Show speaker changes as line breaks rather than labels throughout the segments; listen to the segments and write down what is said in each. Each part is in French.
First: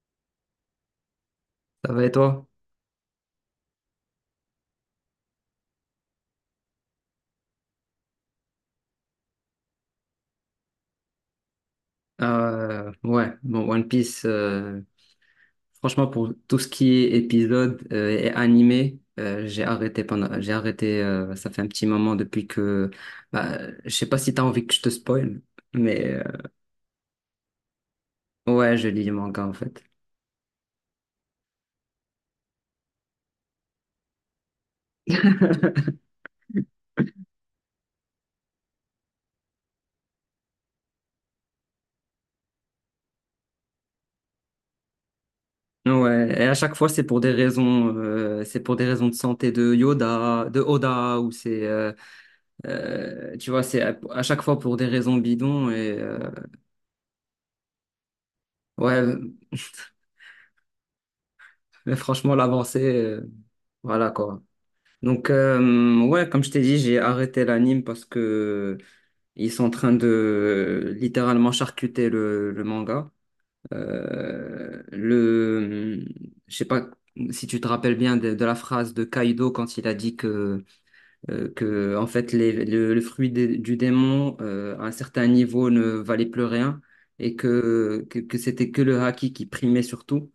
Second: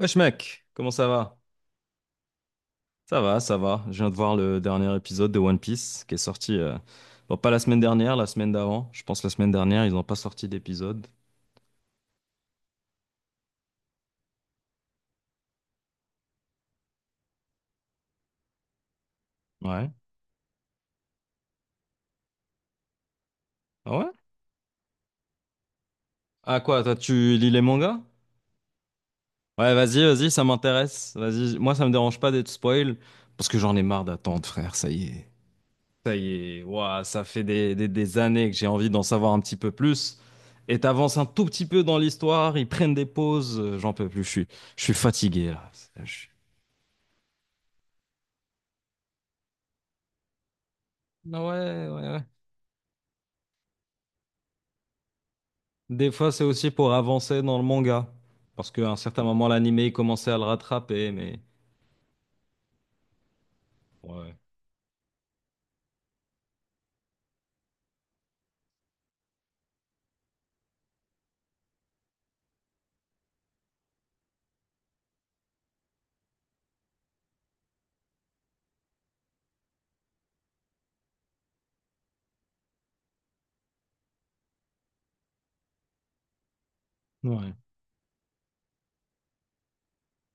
Wesh mec, comment ça va?
Ça va et toi?
Ça va, ça va. Je viens de voir le dernier épisode de One Piece qui est sorti, bon, pas la semaine dernière, la semaine d'avant. Je pense la semaine dernière, ils n'ont pas sorti d'épisode.
Ouais, bon, One Piece, franchement, pour tout ce qui est épisode et animé,
Ouais.
j'ai arrêté, ça fait un petit moment depuis que, bah, je
Ah
sais
ouais?
pas si t'as envie que je te spoil, mais
Ah quoi, toi tu lis les mangas?
ouais, je lis les mangas en
Ouais,
fait.
vas-y, vas-y, ça m'intéresse. Vas-y, moi ça me dérange pas d'être spoil parce que j'en ai marre d'attendre, frère, ça y est. Ça y est, ouah, ça fait des années que j'ai envie d'en savoir un petit peu plus. Et t'avances un tout petit peu dans l'histoire, ils prennent des pauses, j'en peux plus, je suis fatigué là. Je
Ouais, et à chaque fois, c'est pour des raisons de santé de Yoda, de Oda, ou
Ah
c'est,
ouais, ouais, ouais.
tu vois, c'est à chaque fois pour des raisons bidons et
Des
euh,
fois, c'est aussi pour avancer dans le manga. Parce qu'à un
ouais,
certain moment, l'animé, il commençait à le rattraper, mais...
mais franchement, l'avancée, voilà
Ouais.
quoi. Donc, ouais, comme je t'ai dit, j'ai arrêté l'anime parce que ils sont en train de littéralement charcuter le manga. Euh, le, je sais pas si tu te rappelles bien de la phrase de Kaido quand il a dit que en fait, le fruit du démon à un certain niveau ne valait plus rien et
Ouais.
que c'était que le haki qui primait surtout.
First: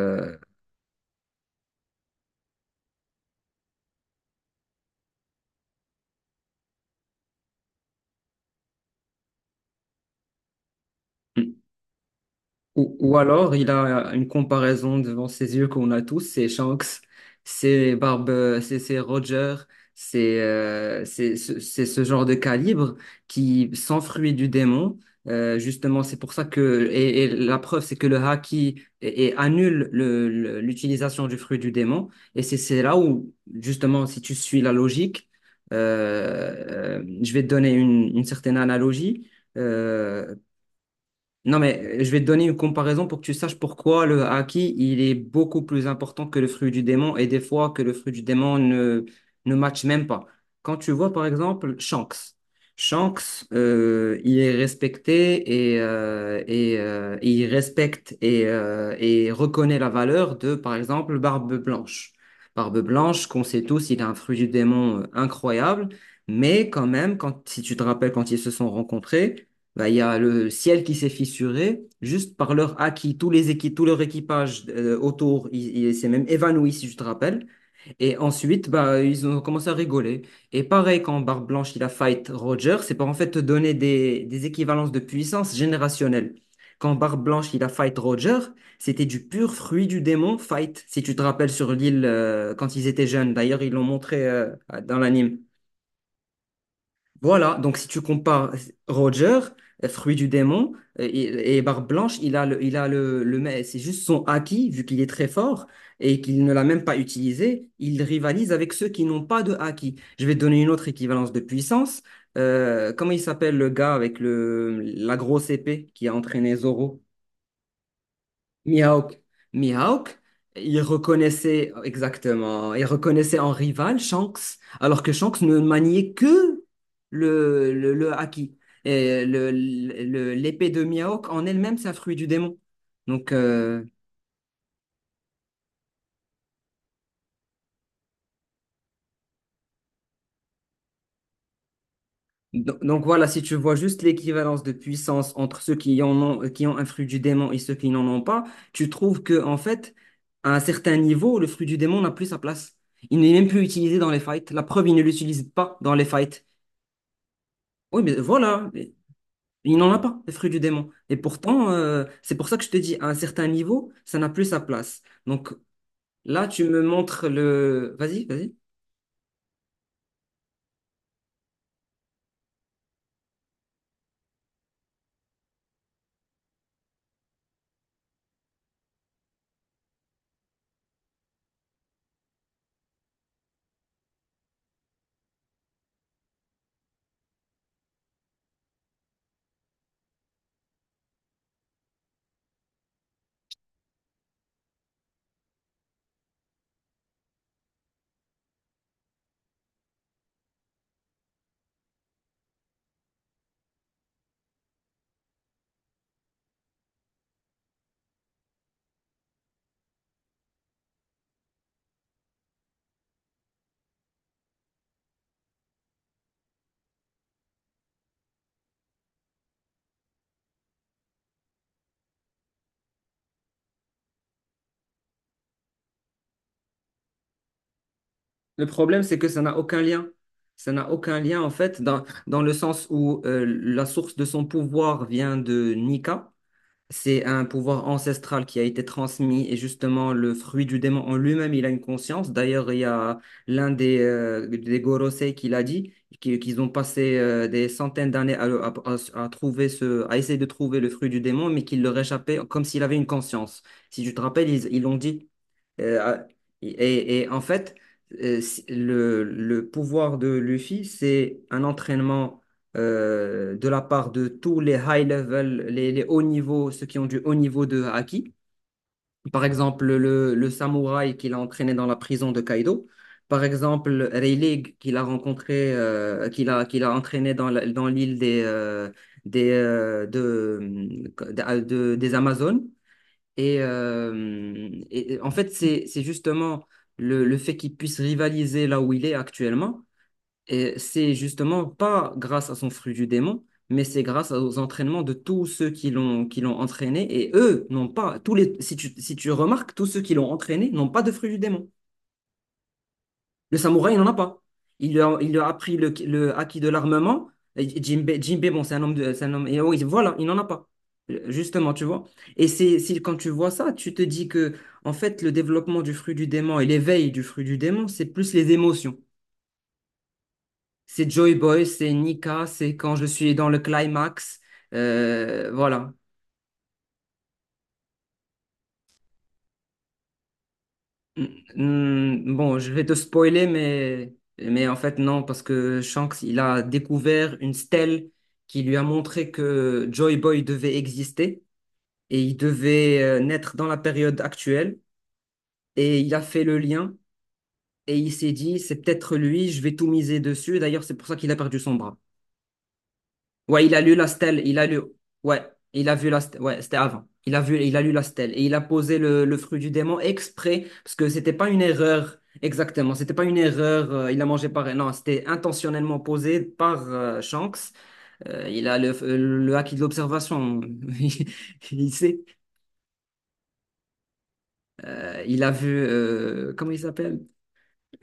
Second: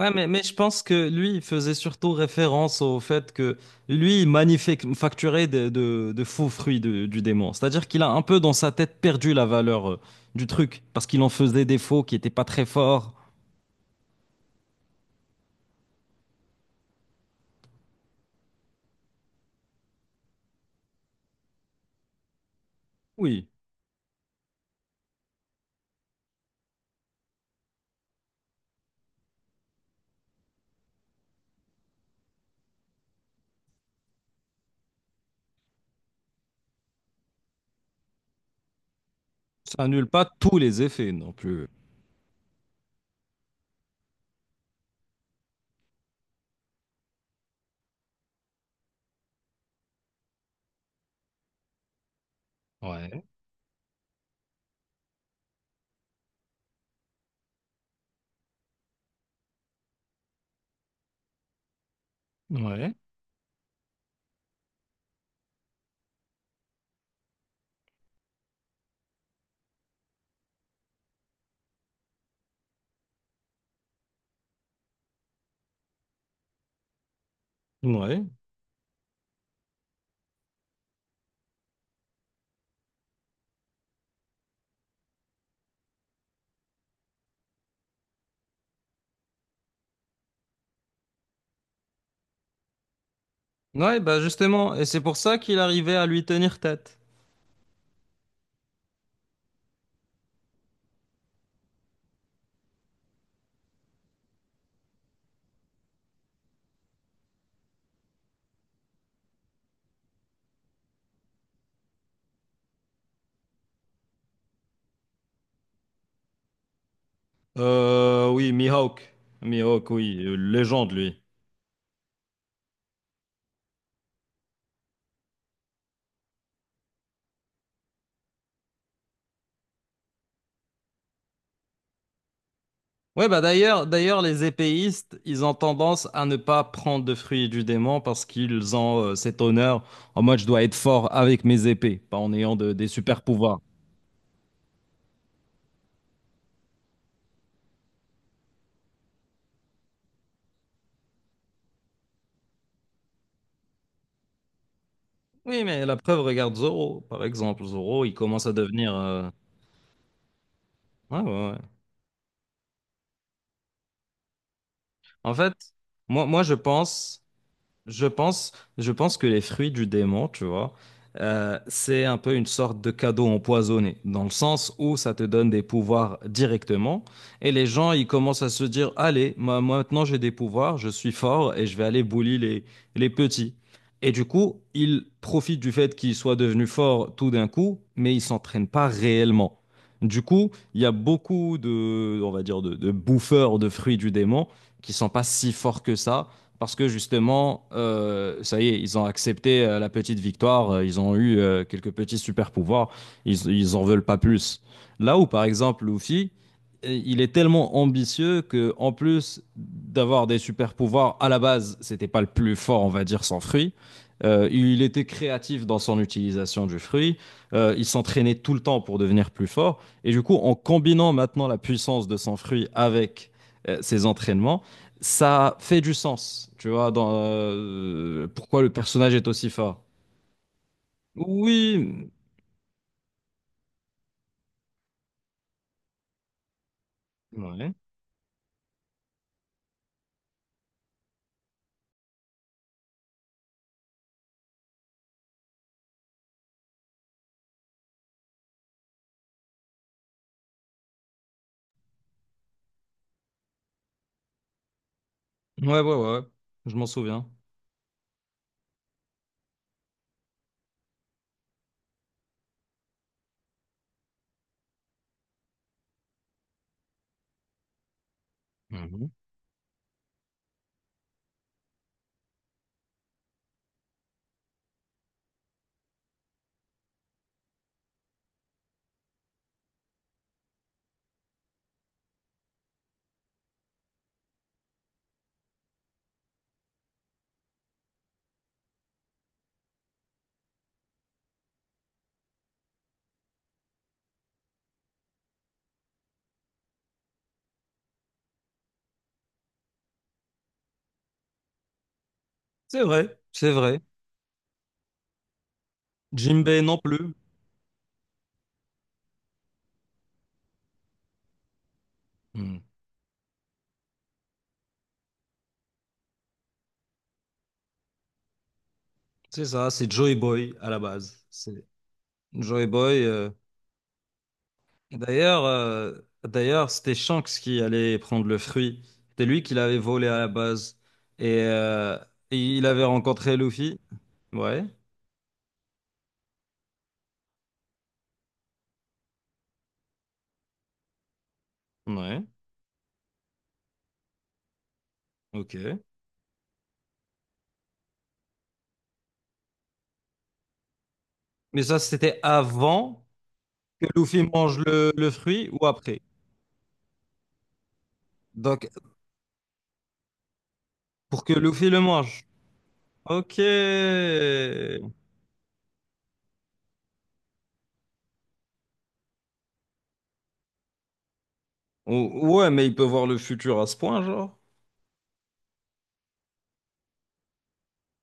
Ouais, mais, mais je pense que lui, il faisait surtout référence au fait que lui, il manufacturait de faux fruits de- du démon. C'est-à-dire qu'il a un peu dans sa tête perdu la valeur du truc, parce qu'il en faisait des faux qui n'étaient pas très forts.
Ou alors, il a une comparaison devant ses yeux qu'on a tous, c'est Shanks, c'est Barbe, c'est Roger, c'est c'est ce genre de calibre
Oui,
qui s'enfuit du démon. Justement, c'est pour ça que, et la preuve, c'est que le Haki et annule l'utilisation du fruit du démon. Et c'est là où, justement, si tu suis la logique, je vais te donner une certaine analogie.
ça annule pas
Euh,
tous les effets non
non,
plus.
mais je vais te donner une comparaison pour que tu saches pourquoi le haki, il est beaucoup plus important que le fruit du démon et des fois que le fruit du démon ne matche même pas. Quand tu vois, par exemple, Shanks. Shanks,
Ouais,
il est respecté et il respecte et reconnaît la valeur de, par exemple, Barbe Blanche. Barbe
ouais.
Blanche, qu'on sait tous, il a un fruit du démon incroyable, mais quand même, si tu te rappelles quand ils se sont rencontrés, il y a le ciel qui s'est fissuré juste par leur acquis. Tous les équipes, tout leur équipage autour, il s'est même évanoui, si je te rappelle. Et
Ouais.
ensuite, ils ont commencé à rigoler. Et pareil, quand Barbe Blanche, il a fight Roger, c'est pour en fait te donner des équivalences de puissance générationnelle. Quand Barbe Blanche, il a fight Roger, c'était du pur fruit du démon fight, si tu te rappelles sur l'île quand ils étaient jeunes. D'ailleurs, ils l'ont
Ouais, bah
montré
justement, et
dans
c'est pour ça
l'anime.
qu'il arrivait à lui tenir tête.
Voilà, donc si tu compares Roger, fruit du démon, et Barbe Blanche, il a le, mais c'est juste son acquis, vu qu'il est très fort et qu'il ne l'a même pas utilisé, il rivalise avec ceux qui n'ont pas de acquis. Je vais te donner une autre équivalence de puissance. Comment il s'appelle le gars avec la grosse épée qui a entraîné Zoro?
Oui, Mihawk.
Miauk,
Mihawk, oui,
Miauk, il
légende, lui.
reconnaissait exactement, il reconnaissait en rival Shanks, alors que Shanks ne maniait que le haki. Et l'épée de Miauk en elle-même, c'est un fruit du démon.
Ouais,
Donc,
bah d'ailleurs, les épéistes, ils ont tendance à ne pas prendre de fruits du démon parce qu'ils ont cet honneur en mode je dois être fort avec mes épées, pas en ayant de- des
donc
super
voilà, si tu
pouvoirs.
vois juste l'équivalence de puissance entre ceux qui en ont, qui ont un fruit du démon et ceux qui n'en ont pas, tu trouves que, en fait, à un certain niveau, le fruit du démon n'a plus sa place. Il n'est même plus utilisé dans les fights. La preuve, il ne l'utilise
Oui,
pas
mais
dans
la
les
preuve,
fights.
regarde Zoro, par exemple.
Oui,
Zoro, il
mais
commence à
voilà,
devenir.
mais il n'en a pas, les fruits du démon. Et
Ouais, ouais, ouais.
pourtant, c'est pour ça que je te dis, à un certain niveau, ça n'a plus sa place.
En
Donc
fait, moi,
là,
je
tu me
pense.
montres le...
Je
Vas-y,
pense,
vas-y.
je pense que les fruits du démon, tu vois, c'est un peu une sorte de cadeau empoisonné, dans le sens où ça te donne des pouvoirs directement, et les gens, ils commencent à se dire, allez, moi, maintenant j'ai des pouvoirs, je suis fort, et je vais aller bully les petits. Et du coup, ils profitent du fait qu'ils soient devenus forts tout d'un coup, mais ils s'entraînent pas réellement. Du coup, il y a beaucoup de, on va dire, de bouffeurs de fruits du démon qui sont pas si forts que ça parce que justement, ça y est, ils ont accepté la petite victoire, ils ont eu quelques petits super pouvoirs, ils en veulent pas plus. Là où, par exemple, Luffy, il est tellement ambitieux que, en plus d'avoir des super pouvoirs, à la base, c'était pas le plus fort, on va dire, sans fruit. Il était créatif dans son utilisation du fruit. Il s'entraînait tout le temps pour devenir plus fort. Et du coup, en combinant maintenant la puissance de son fruit avec ses entraînements, ça fait du sens, tu vois, dans pourquoi
Le
le
problème,
personnage
c'est
est
que ça
aussi
n'a
fort.
aucun lien. Ça n'a aucun lien, en fait,
Oui,
dans le sens où la source de son pouvoir vient de Nika. C'est un
ouais,
pouvoir ancestral qui a été transmis et justement le fruit du démon en lui-même, il a une conscience. D'ailleurs, il y a l'un des Gorosei qui l'a dit, qu'ils ont passé des centaines d'années à trouver à essayer de trouver le fruit du démon, mais qu'il leur échappait comme s'il avait une conscience. Si tu te rappelles, ils l'ont dit.
ouais, ouais,
Euh,
ouais, je m'en souviens.
et en fait, le pouvoir de Luffy, c'est un entraînement de la part de tous les high level, les hauts niveaux, ceux qui ont du haut niveau de haki.
Mhm.
Par exemple, le samouraï qu'il a entraîné dans la prison de Kaido. Par exemple, Rayleigh qu'il a rencontré, qu'il a entraîné dans l'île des, de- des Amazones. Et en fait, c'est justement le fait qu'il puisse rivaliser là où il est actuellement et c'est justement pas grâce à son fruit du démon, mais c'est grâce aux entraînements de tous ceux qui l'ont entraîné. Et eux n'ont pas, si tu, si tu remarques, tous ceux qui l'ont entraîné n'ont pas de fruit du démon.
C'est vrai, c'est
Le
vrai.
samouraï, il n'en a pas. Il lui a appris le acquis
Jinbei
de
non plus.
l'armement. Et Jinbei, bon, c'est un homme, et oui, voilà, il n'en a pas. Justement, tu vois. Et
Mm.
c'est, si, quand tu vois ça, tu te dis que, en fait, le développement du fruit du démon et l'éveil du fruit du démon, c'est plus les émotions.
C'est ça, c'est Joey Boy à la
C'est
base.
Joy
C'est
Boy, c'est Nika,
Joey
c'est quand
Boy.
je suis dans le climax.
D'ailleurs,
Voilà.
c'était Shanks qui allait prendre le fruit. C'était lui qui l'avait volé à la base.
Mm,
Et
bon,
il
je
avait
vais te
rencontré
spoiler,
Luffy. Ouais,
mais en fait, non, parce que Shanks, il a découvert une stèle qui lui a montré que Joy Boy devait exister et
ouais,
il devait naître dans la période actuelle.
ok.
Et il a fait le lien et il s'est dit, c'est peut-être lui, je vais tout miser dessus. D'ailleurs, c'est pour ça qu'il a perdu
Mais
son
ça,
bras.
c'était avant.
Ouais, il a
Que
lu la
Luffy
stèle,
mange
il a lu,
le
ouais,
fruit ou
il a
après?
vu la stèle, ouais, c'était avant. Il a lu la stèle et il a
Donc,
posé le fruit du démon exprès parce que
pour que
c'était pas une
Luffy le
erreur
mange.
exactement, c'était pas
Ok.
une erreur. Il a mangé par, Non, c'était intentionnellement posé par Shanks. Il a le acquis de l'observation, il il sait.
Ou- ouais, mais il peut voir le futur à ce point, genre.
Il a vu, comment il s'appelle?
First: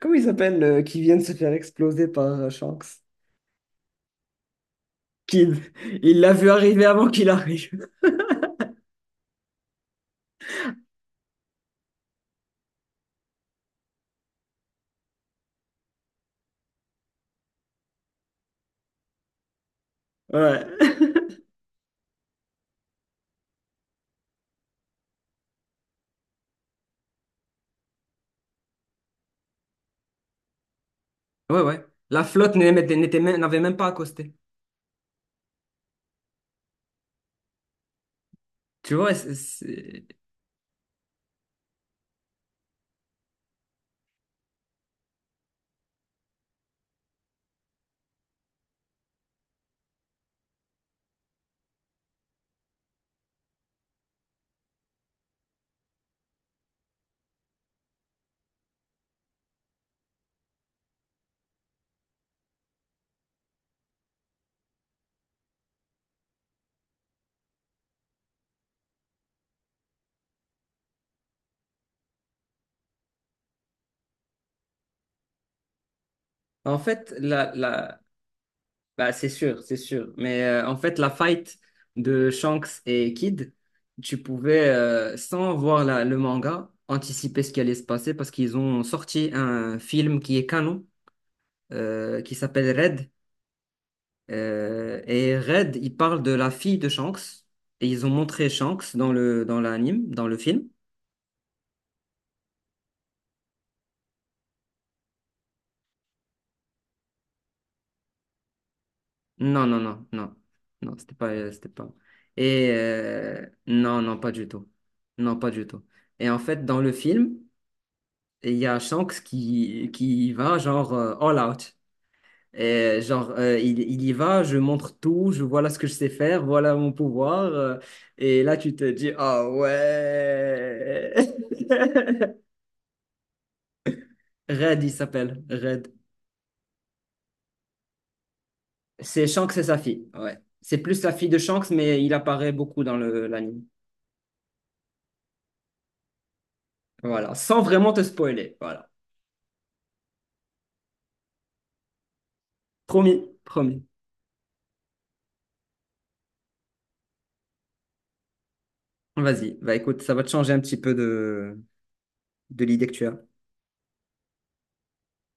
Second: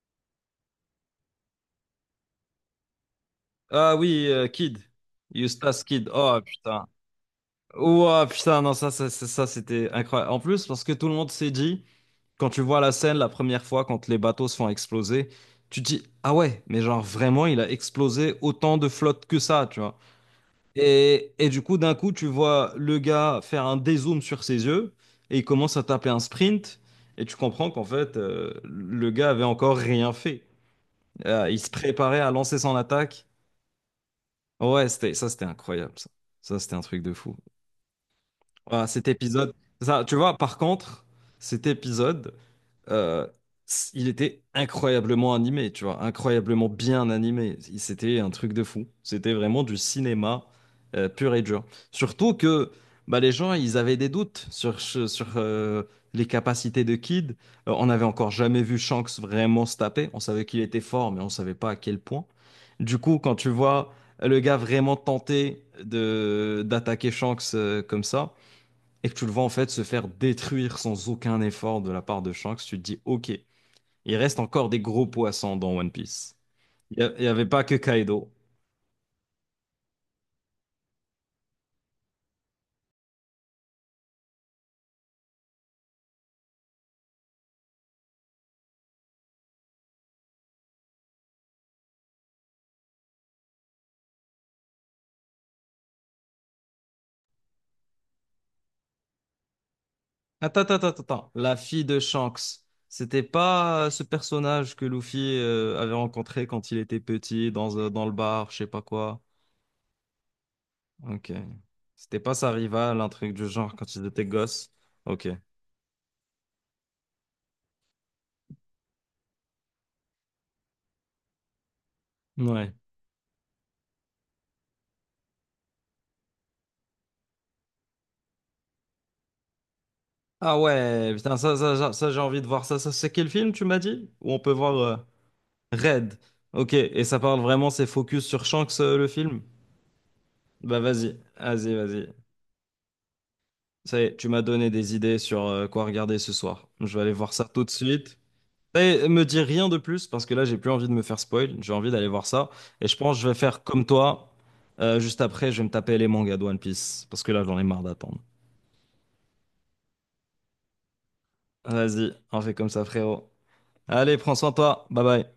Comment il s'appelle qui vient de se faire exploser par Shanks?
Ah oui, Kid.
Kid.
Eustace Kid.
Il l'a
Oh
vu arriver
putain.
avant qu'il arrive.
Oh putain, non, ça, c'était incroyable. En plus, parce que tout le monde s'est dit, quand tu vois la scène la première fois, quand les bateaux se font exploser, tu te dis, ah ouais, mais genre vraiment, il a explosé autant de flotte que ça, tu vois.
Ouais.
Et du coup, d'un coup, tu vois le gars faire un dézoom sur ses yeux et il commence à taper un sprint. Et tu comprends qu'en fait, le gars avait encore rien fait. Il
Ouais,
se
ouais.
préparait
La
à
flotte
lancer son
n'était- n'était
attaque.
même- n'avait même pas accosté.
Ouais, c'était, ça, c'était incroyable, ça. Ça, c'était un truc de fou. Voilà,
Tu
cet
vois, c'est-
épisode. Ça,
c'est-
tu vois, par contre, cet épisode, euh, c- il était incroyablement animé, tu vois, incroyablement bien animé. Il- C'était un truc de fou. C'était vraiment du cinéma pur et dur. Surtout que bah, les gens, ils avaient des doutes sur, ce- sur les capacités de Kid. On n'avait encore jamais vu Shanks vraiment se taper. On savait qu'il était fort, mais on ne savait pas à quel point. Du coup, quand tu vois le gars vraiment tenter de d'attaquer Shanks comme ça, et que tu le vois en fait se faire détruire sans aucun effort de la part de Shanks, tu te dis ok, il reste encore des gros poissons dans One Piece.
En
Il
fait,
n'y avait pas que
la...
Kaido.
Bah, c'est sûr, c'est sûr. Mais en fait, la fight de Shanks et Kid, tu pouvais, sans voir le manga, anticiper ce qui allait se passer parce qu'ils ont sorti un film qui est canon, qui s'appelle Red. Et Red, il parle de la fille de Shanks. Et ils ont montré Shanks dans dans l'anime, dans le
Attends,
film.
attends, attends, attends. La fille de Shanks, c'était pas ce personnage que Luffy avait rencontré quand il était petit dans, dans le bar, je sais pas quoi.
Non, non, non, non. Non, c'était pas,
Ok.
c'était pas.
C'était pas sa rivale, un truc du genre quand
Non,
ils
non,
étaient
pas du tout.
gosses. Ok.
Non, pas du tout. Et en fait, dans le film, il y a Shanks qui va genre all out.
Ouais.
Et genre, il y va, je montre tout, je voilà ce que je sais faire, voilà mon pouvoir. Et là, tu te dis, ah
Ah
ouais.
ouais, putain, ça, j'ai envie de voir ça. Ça, c'est quel film tu m'as dit? Où on peut voir.
Red, il s'appelle. Red.
Red. Ok, et ça parle vraiment, c'est focus sur Shanks, le
C'est
film?
Shanks et sa fille. Ouais. C'est
Bah
plus la
vas-y,
fille de Shanks,
vas-y,
mais
vas-y.
il apparaît beaucoup dans le l'anime.
Ça y est, tu m'as donné des idées sur quoi regarder ce soir. Je vais aller voir
Voilà,
ça
sans
tout de
vraiment te
suite.
spoiler.
Ça y
Voilà.
est, me dis rien de plus parce que là, j'ai plus envie de me faire spoil. J'ai envie d'aller voir ça. Et je pense
Promis,
que je vais faire comme
promis.
toi. Juste après, je vais me taper les mangas de One Piece parce que là, j'en ai marre d'attendre.
Vas-y. Bah écoute, ça va te changer un petit peu
Vas-y, on fait
de
comme ça,
l'idée que tu as.
frérot. Allez, prends soin de toi. Bye bye.